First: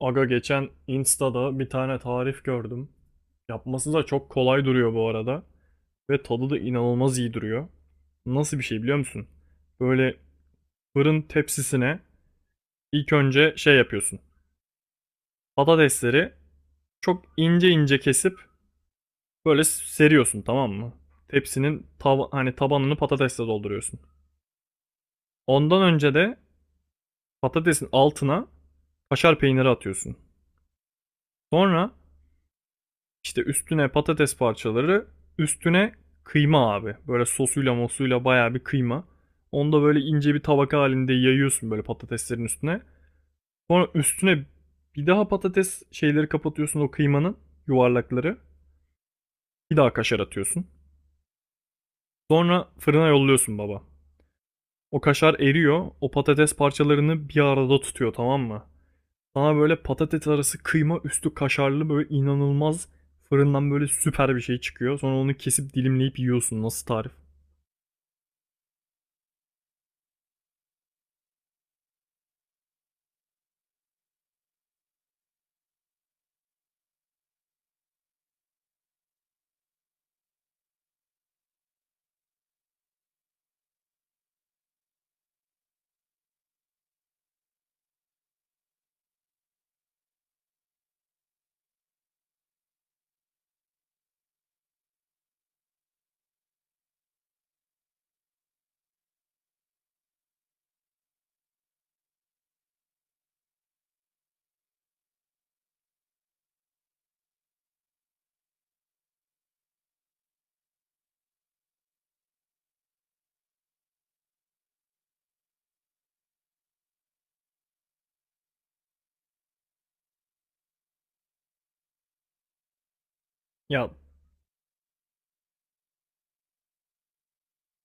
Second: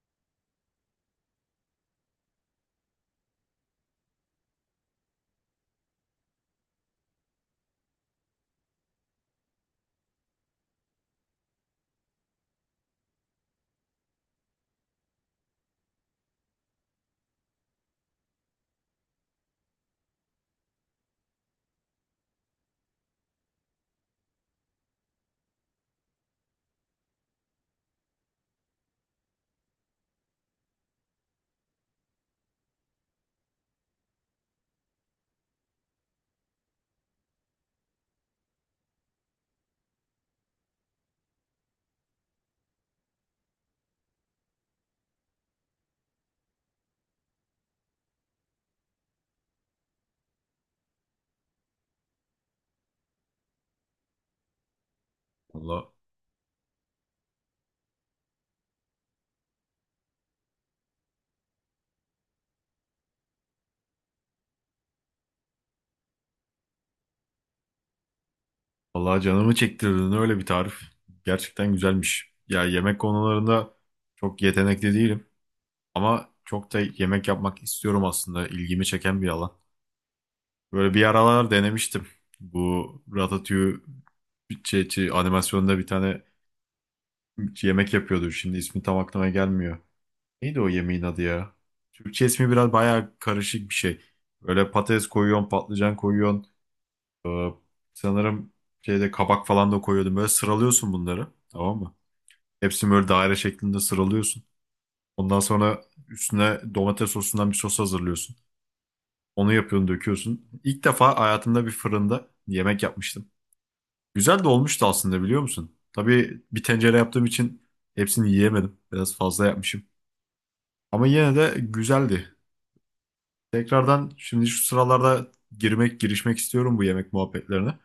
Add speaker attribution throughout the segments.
Speaker 1: Aga geçen Insta'da bir tane tarif gördüm. Yapması da çok kolay duruyor bu arada. Ve tadı da inanılmaz iyi duruyor. Nasıl bir şey biliyor musun? Böyle fırın tepsisine ilk önce şey yapıyorsun. Patatesleri çok ince ince kesip böyle seriyorsun, tamam mı? Tepsinin hani tabanını patatesle dolduruyorsun. Ondan önce de patatesin altına kaşar peyniri atıyorsun. Sonra İşte üstüne patates parçaları, üstüne kıyma abi. Böyle sosuyla mosuyla bayağı bir kıyma. Onu da böyle ince bir tabaka halinde yayıyorsun böyle patateslerin üstüne. Sonra üstüne bir daha patates şeyleri kapatıyorsun, o kıymanın yuvarlakları. Bir daha kaşar atıyorsun. Sonra fırına yolluyorsun baba. O kaşar eriyor.
Speaker 2: Valla,
Speaker 1: O patates parçalarını bir arada tutuyor, tamam mı? Sana böyle patates arası, kıyma üstü kaşarlı, böyle inanılmaz fırından böyle süper bir şey çıkıyor. Sonra onu kesip dilimleyip yiyorsun. Nasıl tarif?
Speaker 2: vallahi canımı çektirdin öyle bir tarif. Gerçekten güzelmiş. Ya yemek konularında çok yetenekli değilim. Ama çok da yemek yapmak istiyorum aslında. İlgimi çeken bir alan. Böyle bir aralar denemiştim. Bu Ratatouille animasyonda bir tane yemek yapıyordu. Şimdi ismi tam aklıma gelmiyor. Neydi o yemeğin adı ya? Türkçe ismi biraz bayağı karışık bir şey. Böyle patates koyuyorsun, patlıcan koyuyorsun. Ee, sanırım şeyde kabak falan da koyuyordum. Böyle sıralıyorsun bunları. Tamam mı? Hepsini böyle daire şeklinde sıralıyorsun. Ondan sonra üstüne domates sosundan bir sos hazırlıyorsun. Onu yapıyorsun, döküyorsun. İlk defa hayatımda bir fırında yemek yapmıştım. Güzel de olmuştu aslında biliyor musun? Tabii bir tencere yaptığım için hepsini yiyemedim. Biraz fazla yapmışım. Ama yine de güzeldi.
Speaker 1: Ya
Speaker 2: Tekrardan şimdi şu sıralarda girişmek istiyorum bu yemek muhabbetlerine.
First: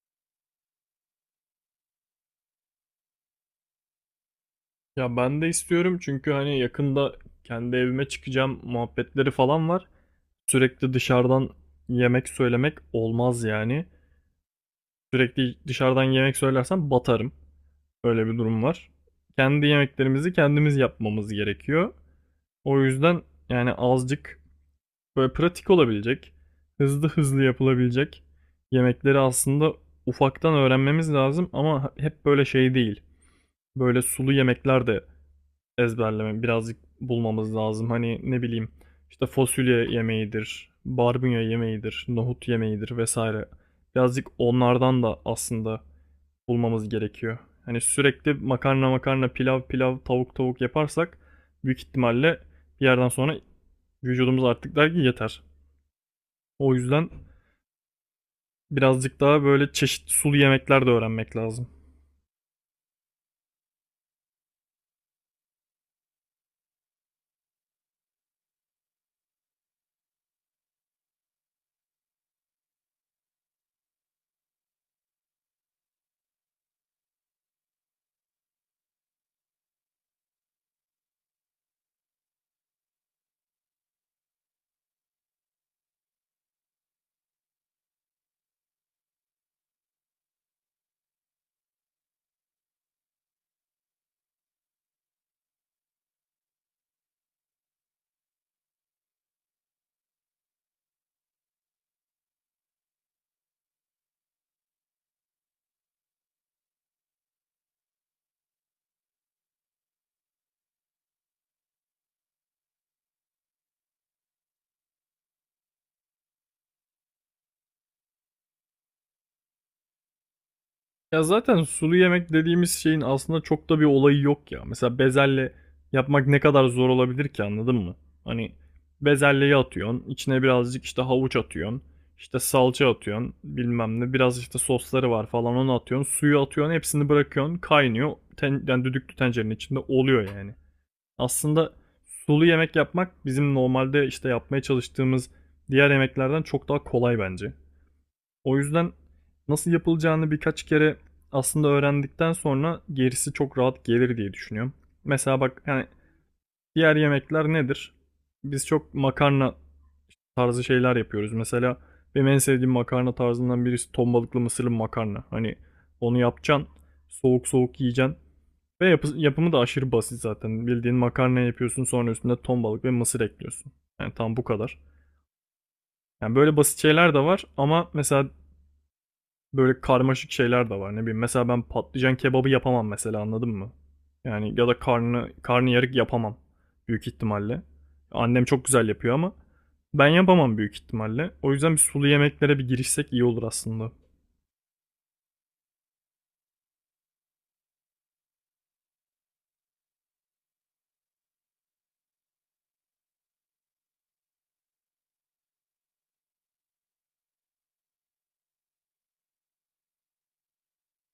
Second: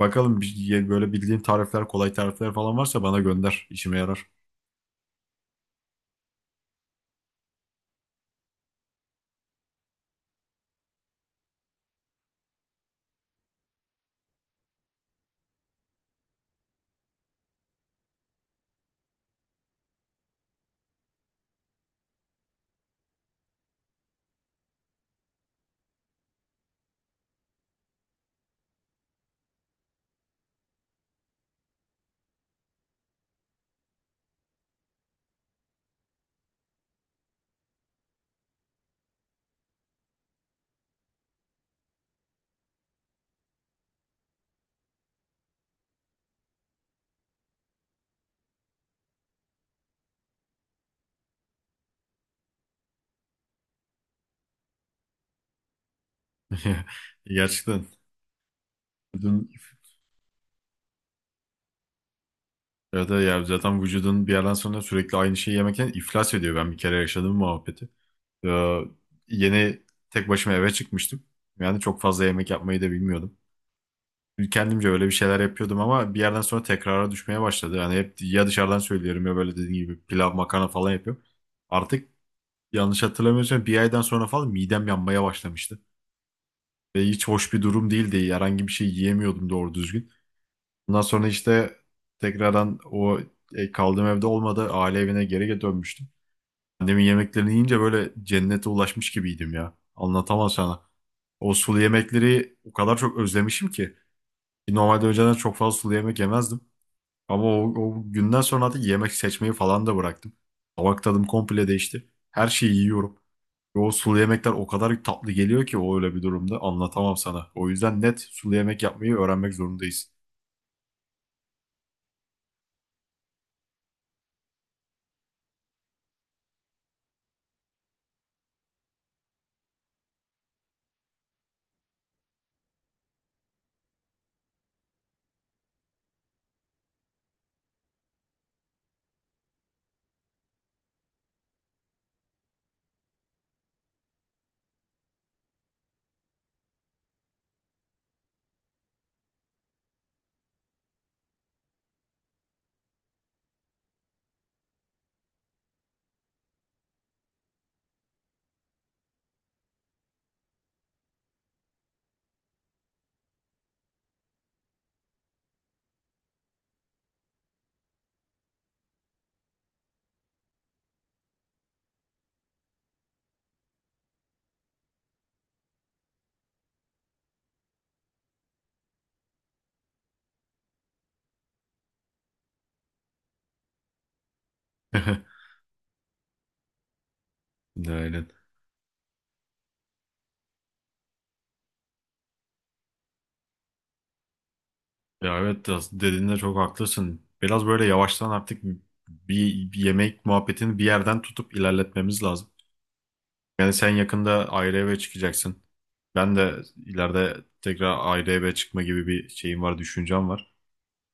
Speaker 2: Bakalım böyle bildiğin tarifler, kolay tarifler falan varsa bana gönder. İşime yarar.
Speaker 1: ya ben de istiyorum, çünkü hani yakında kendi evime çıkacağım muhabbetleri falan var. Sürekli dışarıdan yemek söylemek olmaz yani. Sürekli dışarıdan yemek söylersem batarım. Öyle bir durum var. Kendi yemeklerimizi kendimiz yapmamız gerekiyor. O yüzden yani azıcık böyle pratik olabilecek, hızlı hızlı yapılabilecek yemekleri aslında ufaktan öğrenmemiz lazım, ama hep böyle şey değil. Böyle sulu yemekler de ezberleme birazcık bulmamız lazım. Hani ne bileyim, işte fasulye yemeğidir, barbunya yemeğidir, nohut yemeğidir vesaire. Birazcık onlardan da aslında bulmamız gerekiyor. Hani sürekli makarna makarna, pilav pilav, tavuk tavuk yaparsak büyük ihtimalle bir yerden sonra vücudumuz artık der ki yeter. O yüzden
Speaker 2: Gerçekten.
Speaker 1: birazcık daha
Speaker 2: Vücudun,
Speaker 1: böyle çeşitli sulu yemekler de öğrenmek lazım.
Speaker 2: evet, evet ya zaten vücudun bir yerden sonra sürekli aynı şeyi yemekten iflas ediyor. Ben bir kere yaşadığım muhabbeti. Ee, yeni tek başıma eve çıkmıştım. Yani çok fazla yemek yapmayı da bilmiyordum. Kendimce öyle bir şeyler yapıyordum ama bir yerden sonra tekrara düşmeye başladı. Yani hep ya dışarıdan söylüyorum ya böyle dediğin gibi pilav, makarna falan yapıyorum. Artık yanlış hatırlamıyorsam bir aydan sonra falan midem yanmaya başlamıştı. Ve hiç hoş bir durum değildi. Herhangi bir şey yiyemiyordum doğru düzgün. Ondan sonra işte tekrardan kaldığım evde olmadı. Aile evine geri dönmüştüm. Annemin yemeklerini yiyince böyle cennete ulaşmış gibiydim ya. Anlatamam sana. O sulu yemekleri o kadar çok özlemişim ki. Normalde önceden çok fazla sulu yemek yemezdim. Ama o günden sonra artık yemek seçmeyi falan da bıraktım. Tabak tadım komple değişti. Her şeyi yiyorum. O sulu yemekler o kadar tatlı geliyor ki o öyle bir durumda anlatamam sana. O yüzden net sulu yemek yapmayı öğrenmek zorundayız.
Speaker 1: Ya zaten sulu yemek dediğimiz şeyin aslında çok da bir olayı yok ya. Mesela bezelye yapmak ne kadar zor olabilir ki, anladın mı? Hani bezelyeyi atıyorsun, içine birazcık işte havuç atıyorsun, işte salça atıyorsun, bilmem ne, biraz işte sosları var falan onu atıyorsun, suyu atıyorsun, hepsini bırakıyorsun, kaynıyor. Yani düdüklü tencerenin içinde oluyor yani. Aslında sulu yemek yapmak bizim normalde işte yapmaya çalıştığımız diğer yemeklerden çok daha kolay bence. O yüzden nasıl yapılacağını birkaç kere aslında öğrendikten sonra gerisi çok rahat gelir diye düşünüyorum. Mesela bak yani, diğer yemekler nedir? Biz çok makarna tarzı şeyler yapıyoruz. Mesela benim en sevdiğim makarna tarzından birisi ton balıklı mısırlı makarna. Hani onu yapacaksın, soğuk soğuk yiyeceksin. Ve yapımı da aşırı basit zaten. Bildiğin makarna yapıyorsun, sonra üstüne ton balık ve mısır ekliyorsun. Yani tam bu kadar. Yani böyle basit şeyler de var, ama mesela böyle karmaşık şeyler de var. Ne bileyim mesela, ben patlıcan kebabı yapamam mesela, anladın mı? Yani ya da karnıyarık yapamam büyük ihtimalle.
Speaker 2: Aynen.
Speaker 1: Annem çok güzel yapıyor, ama ben yapamam büyük ihtimalle. O yüzden bir sulu yemeklere bir girişsek iyi olur aslında.
Speaker 2: Ya evet biraz dediğinde çok haklısın. Biraz böyle yavaştan artık bir yemek muhabbetini bir yerden tutup ilerletmemiz lazım. Yani sen yakında ayrı eve çıkacaksın. Ben de ileride tekrar ayrı eve çıkma gibi bir şeyim var, düşüncem var.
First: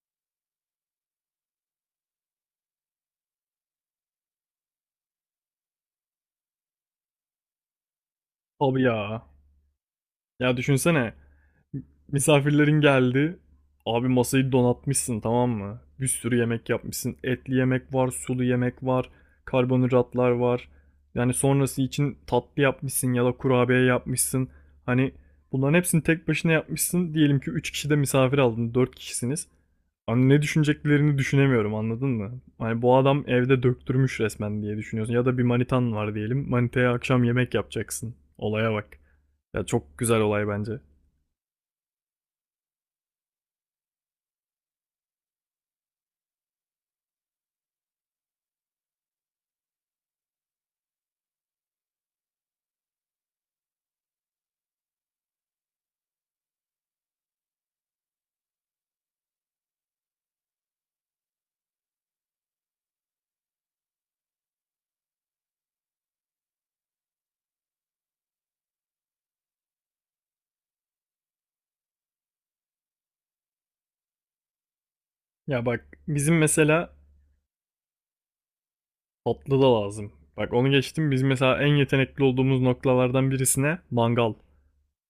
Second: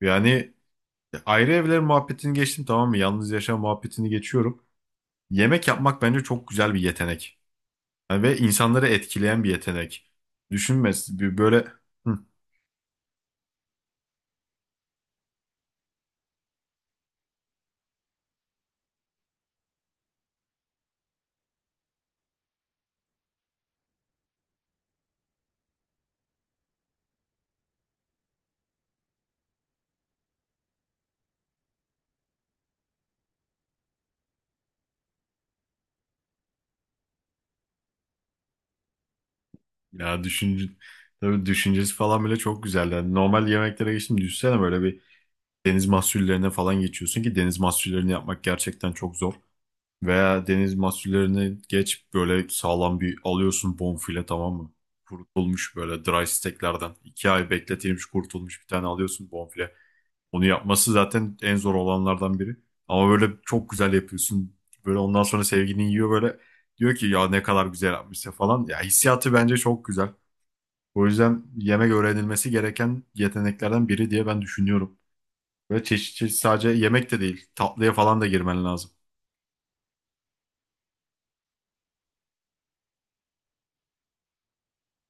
Speaker 2: Yani ayrı evler muhabbetini geçtim tamam mı? Yalnız yaşam muhabbetini geçiyorum. Yemek yapmak bence çok güzel bir yetenek. Yani ve
Speaker 1: Tabii
Speaker 2: insanları
Speaker 1: ya.
Speaker 2: etkileyen bir yetenek.
Speaker 1: Ya düşünsene,
Speaker 2: Düşünmez bir böyle. Hı.
Speaker 1: misafirlerin geldi. Abi, masayı donatmışsın, tamam mı? Bir sürü yemek yapmışsın. Etli yemek var, sulu yemek var, karbonhidratlar var. Yani sonrası için tatlı yapmışsın ya da kurabiye yapmışsın. Hani bunların hepsini tek başına yapmışsın. Diyelim ki 3 kişi de misafir aldın, dört kişisiniz. Hani ne düşüneceklerini düşünemiyorum, anladın mı? Hani bu adam evde döktürmüş resmen diye düşünüyorsun. Ya da bir manitan var diyelim. Manitaya akşam yemek yapacaksın. Olaya bak. Ya çok güzel
Speaker 2: Ya
Speaker 1: olay
Speaker 2: düşünce
Speaker 1: bence.
Speaker 2: tabii düşüncesi falan bile çok güzel. Yani normal yemeklere geçtim düşünsene böyle bir deniz mahsullerine falan geçiyorsun ki deniz mahsullerini yapmak gerçekten çok zor. Veya deniz mahsullerini geç böyle sağlam bir alıyorsun bonfile tamam mı? Kurutulmuş böyle dry steaklerden. 2 ay bekletilmiş kurutulmuş bir tane alıyorsun bonfile. Onu yapması zaten en zor olanlardan biri. Ama böyle çok güzel yapıyorsun. Böyle ondan sonra sevgilin yiyor böyle. Diyor ki ya ne kadar güzel yapmışsın falan. Ya hissiyatı bence çok güzel. O yüzden yemek öğrenilmesi gereken yeteneklerden biri diye ben düşünüyorum.
Speaker 1: Ya
Speaker 2: Böyle
Speaker 1: bak,
Speaker 2: çeşit
Speaker 1: bizim
Speaker 2: çeşit sadece
Speaker 1: mesela
Speaker 2: yemek de değil. Tatlıya falan da girmen lazım.
Speaker 1: tatlı da lazım. Bak, onu geçtim. Biz mesela en yetenekli olduğumuz noktalardan birisine mangal.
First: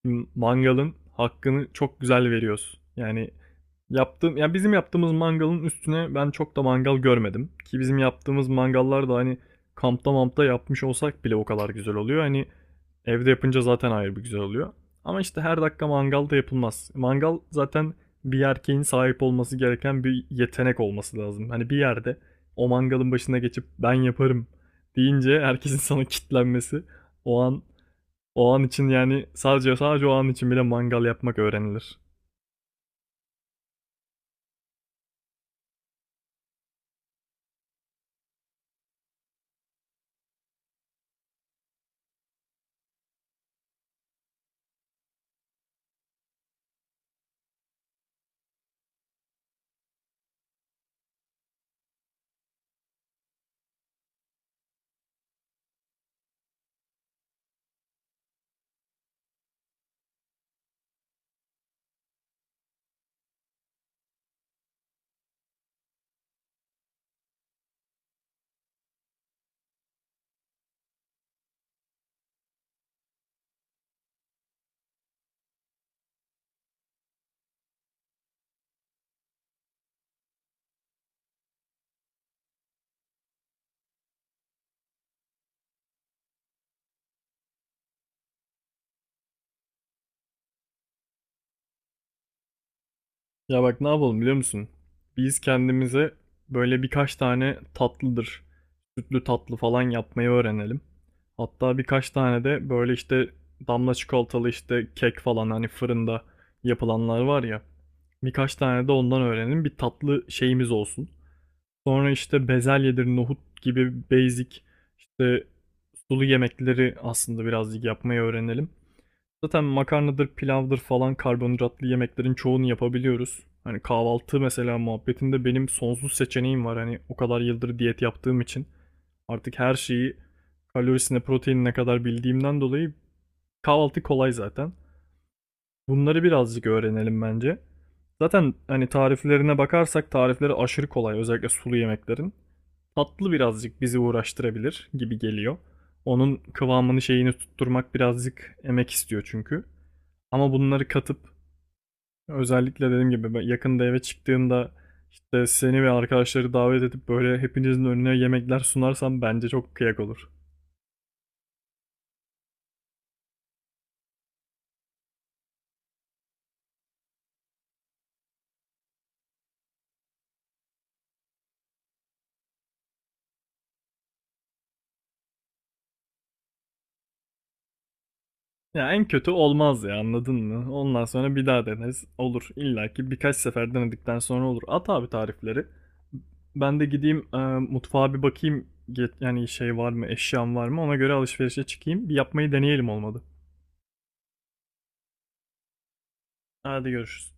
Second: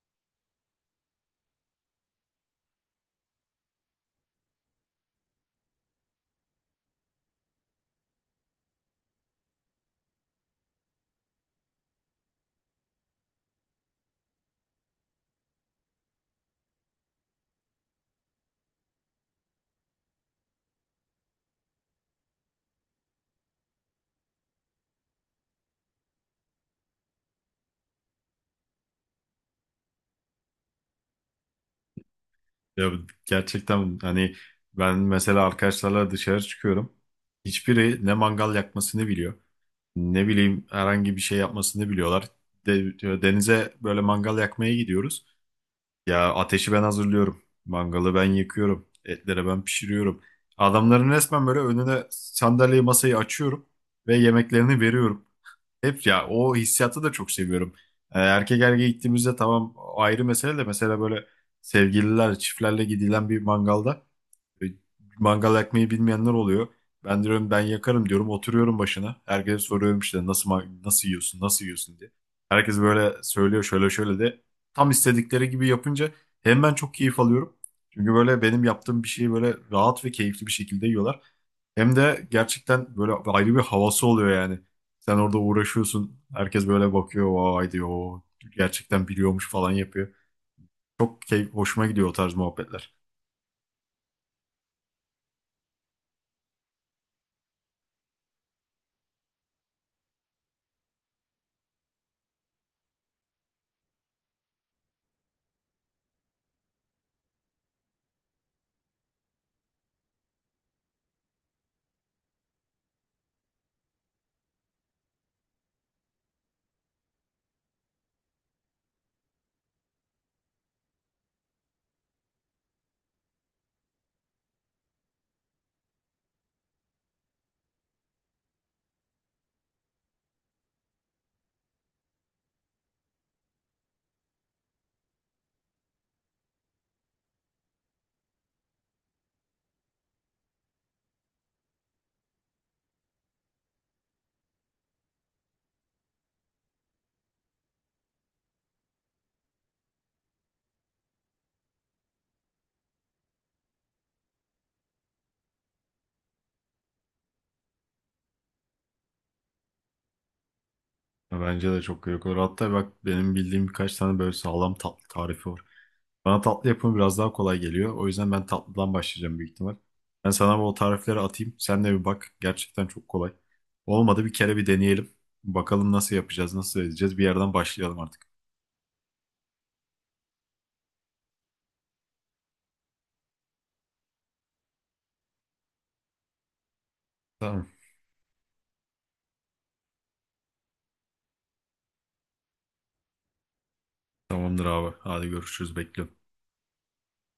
Speaker 1: Mangalın hakkını çok güzel veriyoruz. Yani ya bizim yaptığımız mangalın üstüne ben çok da mangal görmedim, ki bizim yaptığımız mangallar da hani kampta mampta yapmış olsak bile o kadar güzel oluyor. Hani evde yapınca zaten ayrı bir güzel oluyor. Ama işte her dakika mangal da yapılmaz. Mangal zaten bir erkeğin sahip olması gereken bir yetenek olması lazım. Hani bir yerde o mangalın başına geçip ben yaparım deyince herkesin sana kitlenmesi, o an, o an için, yani sadece sadece o an için bile mangal yapmak öğrenilir.
Speaker 2: Ya gerçekten hani ben mesela arkadaşlarla dışarı çıkıyorum. Hiçbiri ne mangal yakmasını biliyor. Ne bileyim herhangi bir şey yapmasını biliyorlar. Diyor, denize böyle mangal yakmaya gidiyoruz. Ya ateşi ben hazırlıyorum. Mangalı ben yakıyorum. Etleri ben pişiriyorum. Adamların resmen böyle önüne sandalyeyi masayı açıyorum ve yemeklerini veriyorum. Hep ya o hissiyatı da çok seviyorum. Erkek erkeğe gittiğimizde tamam ayrı mesele de mesela böyle sevgililer çiftlerle gidilen bir mangalda e, mangal yakmayı bilmeyenler oluyor. Ben diyorum ben yakarım diyorum oturuyorum başına. Herkese soruyorum işte nasıl nasıl yiyorsun nasıl yiyorsun diye. Herkes böyle söylüyor şöyle şöyle de tam istedikleri gibi yapınca hem ben çok keyif alıyorum. Çünkü böyle benim yaptığım bir şeyi böyle rahat ve keyifli bir şekilde yiyorlar. Hem de gerçekten böyle ayrı bir havası oluyor yani. Sen orada uğraşıyorsun. Herkes böyle bakıyor. Vay diyor. "O gerçekten biliyormuş" falan yapıyor. Hoşuma gidiyor o tarz muhabbetler.
Speaker 1: Ya bak ne yapalım biliyor musun? Biz kendimize böyle birkaç tane tatlıdır, sütlü tatlı falan yapmayı öğrenelim. Hatta birkaç tane de böyle işte damla çikolatalı işte kek falan, hani fırında yapılanlar var ya. Birkaç tane de ondan öğrenelim. Bir tatlı şeyimiz olsun. Sonra işte bezelyedir, nohut gibi basic işte sulu yemekleri aslında birazcık yapmayı öğrenelim. Zaten makarnadır, pilavdır falan karbonhidratlı yemeklerin çoğunu yapabiliyoruz. Hani kahvaltı mesela muhabbetinde benim sonsuz seçeneğim var. Hani o kadar yıldır diyet yaptığım için artık her şeyi kalorisine, proteinine kadar bildiğimden dolayı kahvaltı kolay zaten. Bunları birazcık öğrenelim bence. Zaten hani tariflerine bakarsak tarifleri aşırı kolay, özellikle sulu yemeklerin. Tatlı birazcık bizi uğraştırabilir gibi geliyor. Onun kıvamını, şeyini tutturmak birazcık emek istiyor çünkü. Ama bunları katıp, özellikle dediğim gibi ben yakında eve çıktığımda işte seni ve arkadaşları davet edip böyle hepinizin önüne yemekler sunarsam bence çok kıyak olur.
Speaker 2: Ya bence de çok gerek olur. Hatta bak benim bildiğim birkaç tane böyle sağlam tatlı tarifi var. Bana tatlı yapımı biraz daha kolay geliyor. O yüzden ben tatlıdan başlayacağım büyük ihtimal. Ben sana bu tarifleri atayım. Sen de bir bak. Gerçekten çok kolay. Olmadı bir kere bir deneyelim. Bakalım nasıl yapacağız, nasıl edeceğiz. Bir yerden başlayalım artık.
Speaker 1: Ya en kötü olmaz ya, anladın mı? Ondan sonra bir daha deneriz. Olur. İlla ki birkaç sefer denedikten sonra olur. At abi tarifleri. Ben de gideyim
Speaker 2: Tamam.
Speaker 1: mutfağa bir bakayım. Yani şey var mı, eşyam var mı? Ona göre alışverişe çıkayım. Bir yapmayı deneyelim, olmadı.
Speaker 2: Tamamdır abi. Hadi görüşürüz. Bekliyorum.
Speaker 1: Hadi görüşürüz.